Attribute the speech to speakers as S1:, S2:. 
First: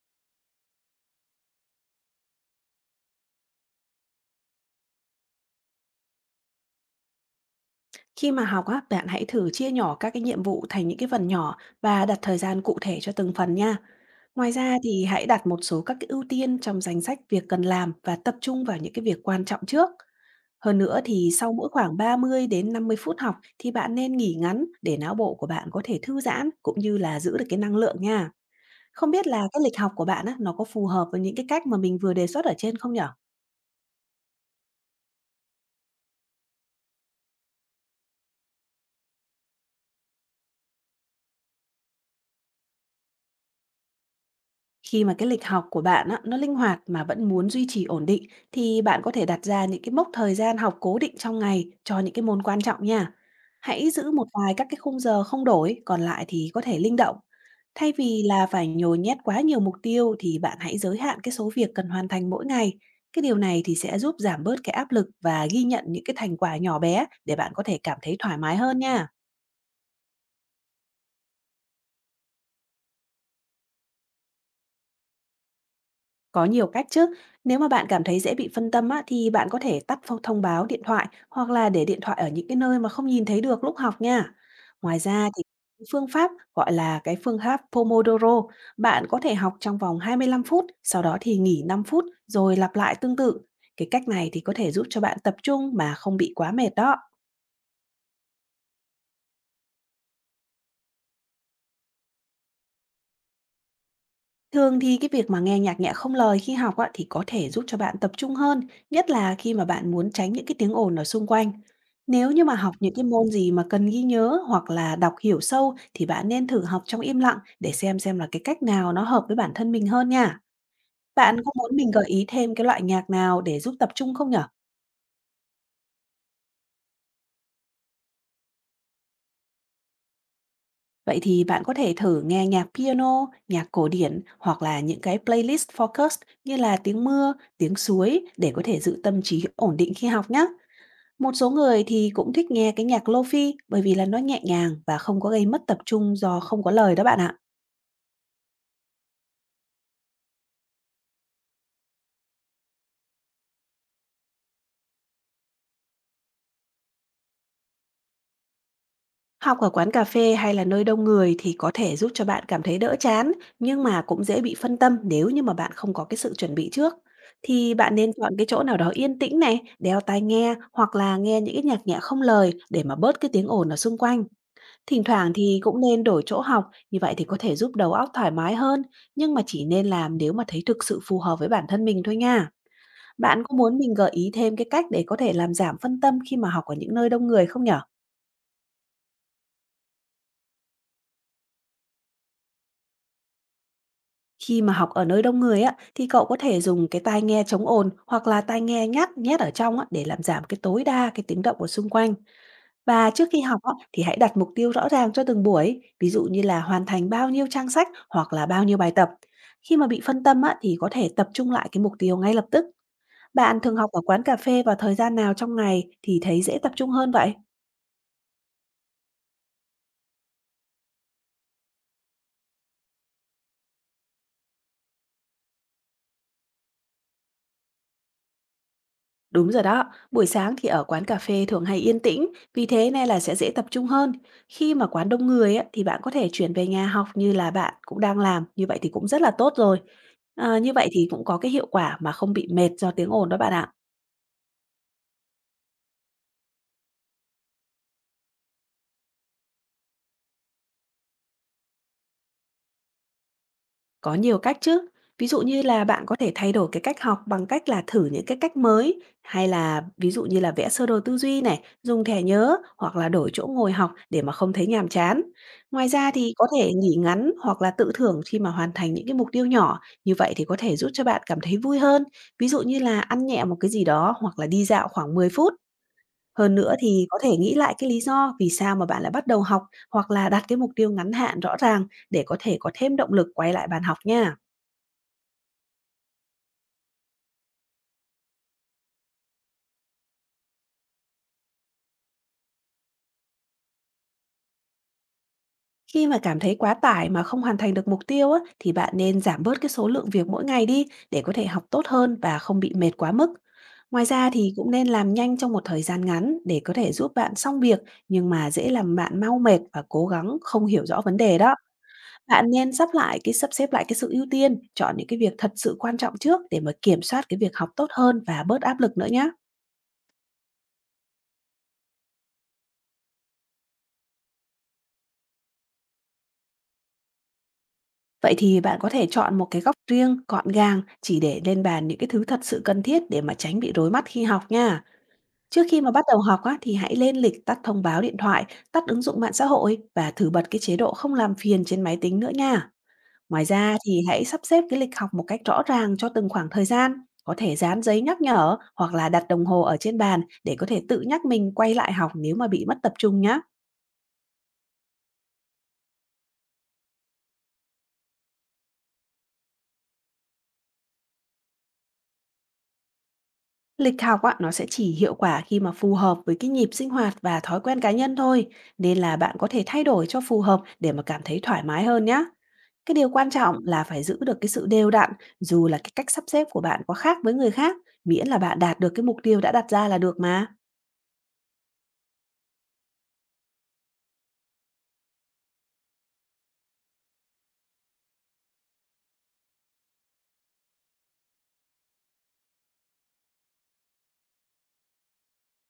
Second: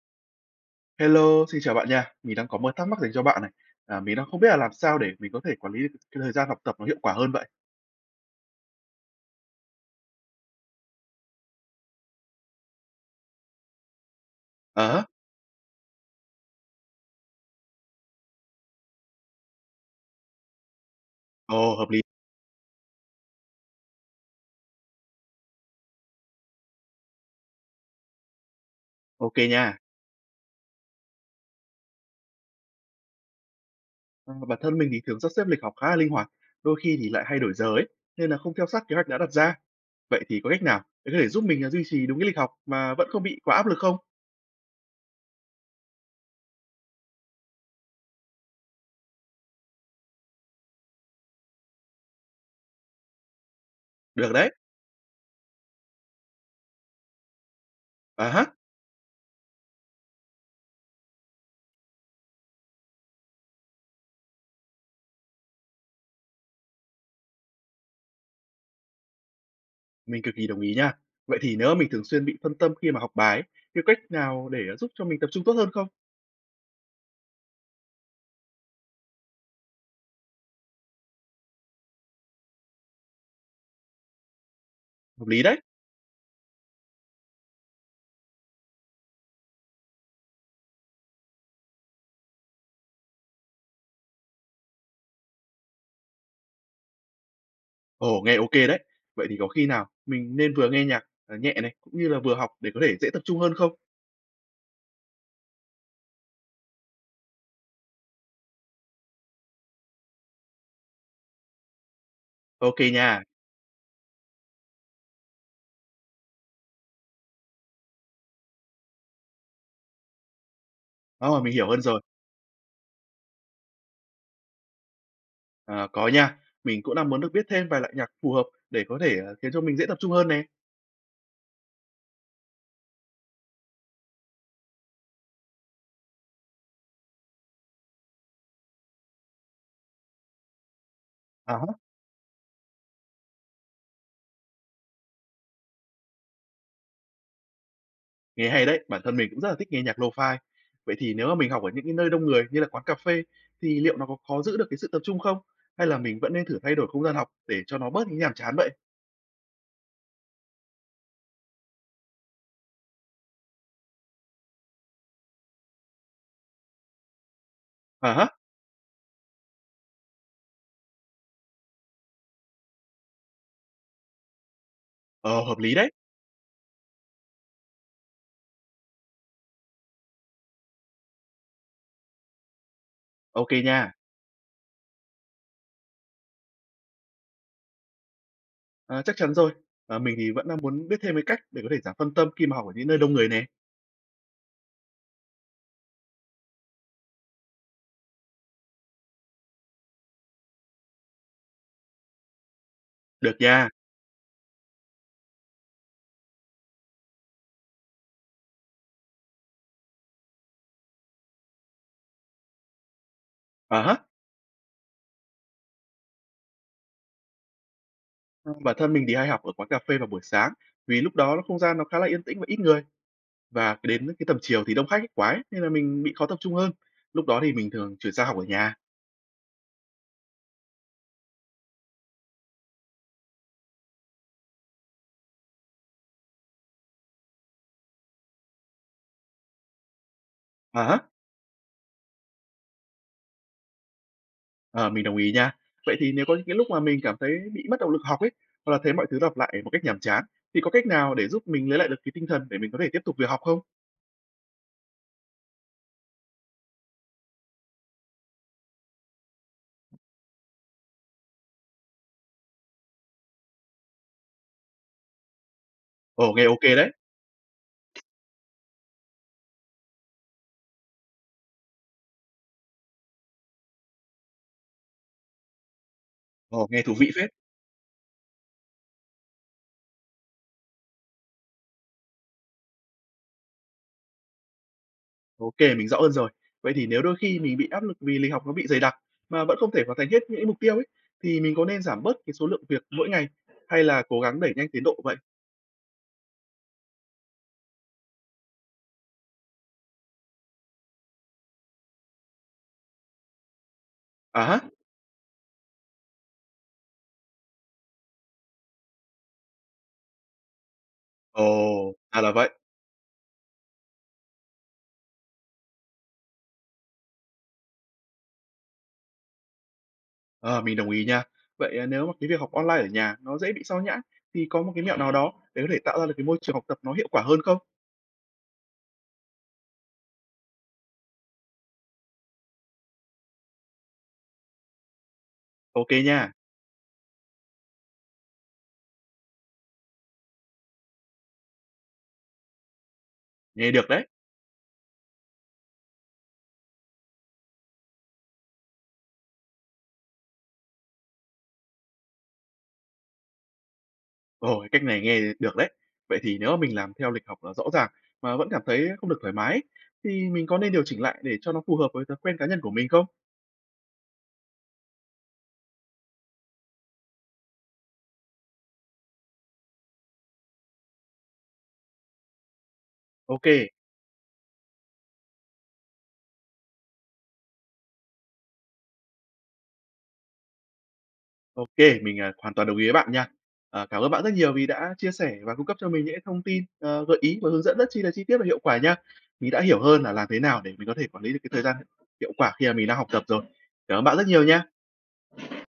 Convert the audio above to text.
S1: Hello, xin chào bạn nha. Mình đang có một thắc mắc dành cho bạn này. Mình đang không biết là làm sao để mình có thể quản lý được cái thời gian học tập nó hiệu quả hơn vậy?
S2: Khi mà học á, bạn hãy thử chia nhỏ các cái nhiệm vụ thành những cái phần nhỏ và đặt thời gian cụ thể cho từng phần nha. Ngoài ra
S1: Ờ,
S2: thì hãy đặt một số các cái ưu tiên trong danh sách việc cần làm và tập trung vào những cái việc quan trọng trước. Hơn nữa thì sau mỗi
S1: ồ, hợp
S2: khoảng
S1: lý.
S2: 30 đến 50 phút học thì bạn nên nghỉ ngắn để não bộ của bạn có thể thư giãn cũng như là giữ được cái năng lượng nha. Không biết là
S1: Ok
S2: cái lịch
S1: nha.
S2: học của bạn á, nó có phù hợp với những cái cách mà mình vừa đề xuất ở trên không nhở?
S1: Bản thân mình thì thường sắp xếp lịch học khá là linh hoạt, đôi khi thì lại hay đổi giờ ấy, nên là không theo sát kế hoạch đã đặt ra. Vậy thì có cách nào để có thể giúp mình duy trì đúng cái lịch học mà vẫn không bị quá áp lực không?
S2: Khi mà cái lịch học của bạn á, nó linh hoạt mà vẫn muốn duy trì ổn định thì bạn có thể đặt ra những cái mốc thời gian học cố định trong ngày cho những cái môn quan trọng nha. Hãy giữ một
S1: Được đấy.
S2: vài các cái khung giờ không đổi, còn lại thì có thể linh động. Thay vì
S1: À,
S2: là
S1: ha,
S2: phải nhồi nhét quá nhiều mục tiêu thì bạn hãy giới hạn cái số việc cần hoàn thành mỗi ngày. Cái điều này thì sẽ giúp giảm bớt cái áp lực và ghi nhận những cái thành quả nhỏ bé để bạn có thể cảm thấy thoải mái hơn nha.
S1: mình cực kỳ đồng ý nha. Vậy thì nếu mà mình thường xuyên bị phân tâm khi mà học bài, ấy, thì có cách nào để giúp cho mình tập trung tốt hơn không?
S2: Có nhiều cách chứ. Nếu mà bạn cảm thấy dễ bị phân tâm á, thì bạn có thể tắt phong thông báo điện thoại hoặc là để điện thoại ở những cái nơi mà không nhìn thấy được lúc học nha. Ngoài
S1: Hợp
S2: ra thì
S1: lý đấy.
S2: phương pháp gọi là cái phương pháp Pomodoro, bạn có thể học trong vòng 25 phút, sau đó thì nghỉ 5 phút rồi lặp lại tương tự. Cái cách này thì có thể giúp cho bạn tập trung mà không bị quá mệt đó.
S1: Ồ, nghe ok đấy. Vậy thì có khi nào mình nên vừa nghe nhạc, nhẹ này, cũng như là vừa học để có thể dễ tập trung hơn không?
S2: Thường thì cái việc mà nghe nhạc nhẹ không lời khi học á, thì có thể giúp cho bạn tập trung hơn, nhất là khi mà bạn muốn tránh những cái tiếng ồn ở xung quanh. Nếu như mà học
S1: Ok
S2: những cái
S1: nha,
S2: môn gì mà cần ghi nhớ hoặc là đọc hiểu sâu thì bạn nên thử học trong im lặng để xem là cái cách nào nó hợp với bản thân mình hơn nha. Bạn
S1: đó,
S2: có
S1: mình hiểu
S2: muốn
S1: hơn
S2: mình
S1: rồi.
S2: gợi ý thêm cái loại nhạc nào để giúp tập trung không nhở?
S1: Ờ, có nha, mình cũng đang muốn được biết thêm vài loại nhạc phù hợp để có thể, khiến cho mình dễ tập trung hơn nè.
S2: Vậy thì bạn có thể thử nghe nhạc piano, nhạc cổ điển hoặc là những cái playlist focused như là tiếng mưa, tiếng suối để có thể giữ tâm trí ổn định khi học nhé. Một số
S1: À há,
S2: người thì cũng thích nghe cái nhạc lofi bởi vì là nó nhẹ nhàng và không có gây mất tập trung do không có lời đó bạn ạ.
S1: nghe hay đấy, bản thân mình cũng rất là thích nghe nhạc Lo-fi. Vậy thì nếu mà mình học ở những cái nơi đông người như là quán cà phê thì liệu nó có khó giữ được cái sự tập trung không? Hay là mình vẫn nên thử thay đổi không gian học để cho nó bớt những nhàm chán vậy?
S2: Học ở quán cà phê hay là nơi đông người thì có thể giúp cho bạn cảm thấy đỡ chán, nhưng mà cũng dễ bị phân tâm nếu như mà bạn không có cái sự chuẩn bị trước. Thì bạn nên
S1: À
S2: chọn
S1: há,
S2: cái chỗ nào đó yên tĩnh này, đeo tai nghe hoặc là nghe những cái nhạc nhẹ không lời để mà bớt cái tiếng ồn ở xung quanh. Thỉnh thoảng
S1: ờ, hợp
S2: thì
S1: lý
S2: cũng
S1: đấy.
S2: nên đổi chỗ học, như vậy thì có thể giúp đầu óc thoải mái hơn, nhưng mà chỉ nên làm nếu mà thấy thực sự phù hợp với bản thân mình thôi nha. Bạn
S1: Ok
S2: có muốn
S1: nha.
S2: mình gợi ý thêm cái cách để có thể làm giảm phân tâm khi mà học ở những nơi đông người không nhở?
S1: Chắc chắn rồi. Mình thì vẫn đang muốn biết thêm cái cách để có thể giảm phân tâm khi mà học ở những nơi đông người nè.
S2: Khi mà học ở nơi đông người á, thì cậu có thể dùng cái tai nghe chống ồn hoặc là tai nghe nhắc nhét ở trong á, để làm giảm cái tối đa cái tiếng động ở xung quanh. Và trước
S1: Được
S2: khi học
S1: nha.
S2: á, thì hãy đặt mục tiêu rõ ràng cho từng buổi, ví dụ như là hoàn thành bao nhiêu trang sách hoặc là bao nhiêu bài tập. Khi mà bị phân tâm á, thì có thể tập trung lại cái mục tiêu ngay lập tức. Bạn thường
S1: À
S2: học ở
S1: hả?
S2: quán cà phê vào thời gian nào trong ngày thì thấy dễ tập trung hơn vậy?
S1: Bản thân mình thì hay học ở quán cà phê vào buổi sáng vì lúc đó nó không gian nó khá là yên tĩnh và ít người và đến cái tầm chiều thì đông khách quá ấy, nên là mình bị khó tập trung hơn. Lúc đó thì mình thường chuyển sang học ở nhà.
S2: Đúng rồi đó, buổi sáng thì ở quán cà phê thường hay yên tĩnh, vì thế nên là sẽ dễ tập trung hơn. Khi mà quán đông người á, thì bạn có thể chuyển về nhà học như là bạn cũng đang làm, như vậy thì cũng rất là tốt rồi. À, như
S1: À
S2: vậy
S1: hả?
S2: thì cũng có cái hiệu quả mà không bị mệt do tiếng ồn đó bạn ạ.
S1: À, mình đồng ý nha. Vậy thì nếu có những cái lúc mà mình cảm thấy bị mất động lực học ấy hoặc là thấy mọi thứ lặp lại một cách nhàm chán thì có cách nào để giúp mình lấy lại được cái tinh thần để mình có thể tiếp tục việc học không?
S2: Có nhiều cách chứ. Ví dụ như là bạn có thể thay đổi cái cách học bằng cách là thử những cái cách mới hay là ví dụ như là vẽ sơ đồ tư duy này, dùng thẻ nhớ hoặc là đổi chỗ ngồi học để mà không thấy nhàm chán. Ngoài ra thì
S1: Ồ, nghe
S2: có
S1: ok
S2: thể
S1: đấy.
S2: nghỉ ngắn hoặc là tự thưởng khi mà hoàn thành những cái mục tiêu nhỏ. Như vậy thì có thể giúp cho bạn cảm thấy vui hơn. Ví dụ như là ăn nhẹ một cái gì đó hoặc là đi dạo khoảng 10 phút. Hơn
S1: Ồ,
S2: nữa
S1: nghe thú
S2: thì
S1: vị
S2: có
S1: phết.
S2: thể nghĩ lại cái lý do vì sao mà bạn lại bắt đầu học hoặc là đặt cái mục tiêu ngắn hạn rõ ràng để có thể có thêm động lực quay lại bàn học nha.
S1: OK, mình rõ hơn rồi. Vậy thì nếu đôi khi mình bị áp lực vì lịch học nó bị dày đặc mà vẫn không thể hoàn thành hết những cái mục tiêu ấy, thì mình có nên giảm bớt cái số lượng việc mỗi ngày hay là cố gắng đẩy nhanh tiến độ vậy?
S2: Khi mà cảm thấy quá tải mà không hoàn thành được mục tiêu á, thì bạn nên giảm bớt cái số lượng việc mỗi ngày đi để có thể học tốt hơn và không bị mệt quá mức. Ngoài ra
S1: À
S2: thì
S1: há,
S2: cũng nên làm nhanh trong một thời gian ngắn để có thể giúp bạn xong việc nhưng mà dễ làm bạn mau mệt và cố gắng không hiểu rõ vấn đề
S1: ồ,
S2: đó.
S1: ra là
S2: Bạn
S1: vậy.
S2: nên sắp xếp lại cái sự ưu tiên, chọn những cái việc thật sự quan trọng trước để mà kiểm soát cái việc học tốt hơn và bớt áp lực nữa nhé.
S1: Ờ, mình đồng ý nha. Vậy, nếu mà cái việc học online ở nhà nó dễ bị sao nhãng thì có một cái mẹo nào đó để có thể tạo ra được cái môi trường học tập nó hiệu quả hơn không?
S2: Vậy thì bạn có thể chọn một cái góc riêng, gọn gàng chỉ để lên bàn những cái thứ thật sự cần thiết để mà tránh bị rối mắt khi học nha. Trước khi mà
S1: OK
S2: bắt đầu
S1: nha,
S2: học á, thì hãy lên lịch tắt thông báo điện thoại, tắt ứng dụng mạng xã hội và thử bật cái chế độ không làm phiền trên máy tính nữa nha. Ngoài
S1: nghe
S2: ra
S1: được
S2: thì
S1: đấy.
S2: hãy sắp xếp cái lịch học một cách rõ ràng cho từng khoảng thời gian, có thể dán giấy nhắc nhở hoặc là đặt đồng hồ ở trên bàn để có thể tự nhắc mình quay lại học nếu mà bị mất tập trung nhá.
S1: Ồ, cái cách này nghe được đấy. Vậy thì nếu mà mình làm theo lịch học là rõ ràng mà vẫn cảm thấy không được thoải mái ấy, thì mình có nên điều chỉnh lại để cho nó phù hợp với thói quen cá nhân của mình không?
S2: Lịch học á, nó sẽ chỉ hiệu quả khi mà phù hợp với cái nhịp sinh hoạt và thói quen cá nhân thôi, nên là bạn có thể thay đổi cho phù hợp để mà cảm thấy thoải mái hơn nhá. Cái điều quan
S1: OK,
S2: trọng
S1: OK,
S2: là phải giữ được cái sự đều đặn, dù là cái cách sắp xếp của bạn có khác với người khác, miễn là bạn đạt được cái mục tiêu đã đặt ra là được mà.
S1: mình hoàn toàn đồng ý với bạn nha. Ờ, cảm ơn bạn rất nhiều vì đã chia sẻ và cung cấp cho mình những thông tin, gợi ý và hướng dẫn rất chi là chi tiết và hiệu quả nha. Mình đã hiểu hơn là làm thế nào để mình có thể quản lý được cái thời gian hiệu quả khi mà mình đang học tập rồi. Cảm ơn bạn rất nhiều nha.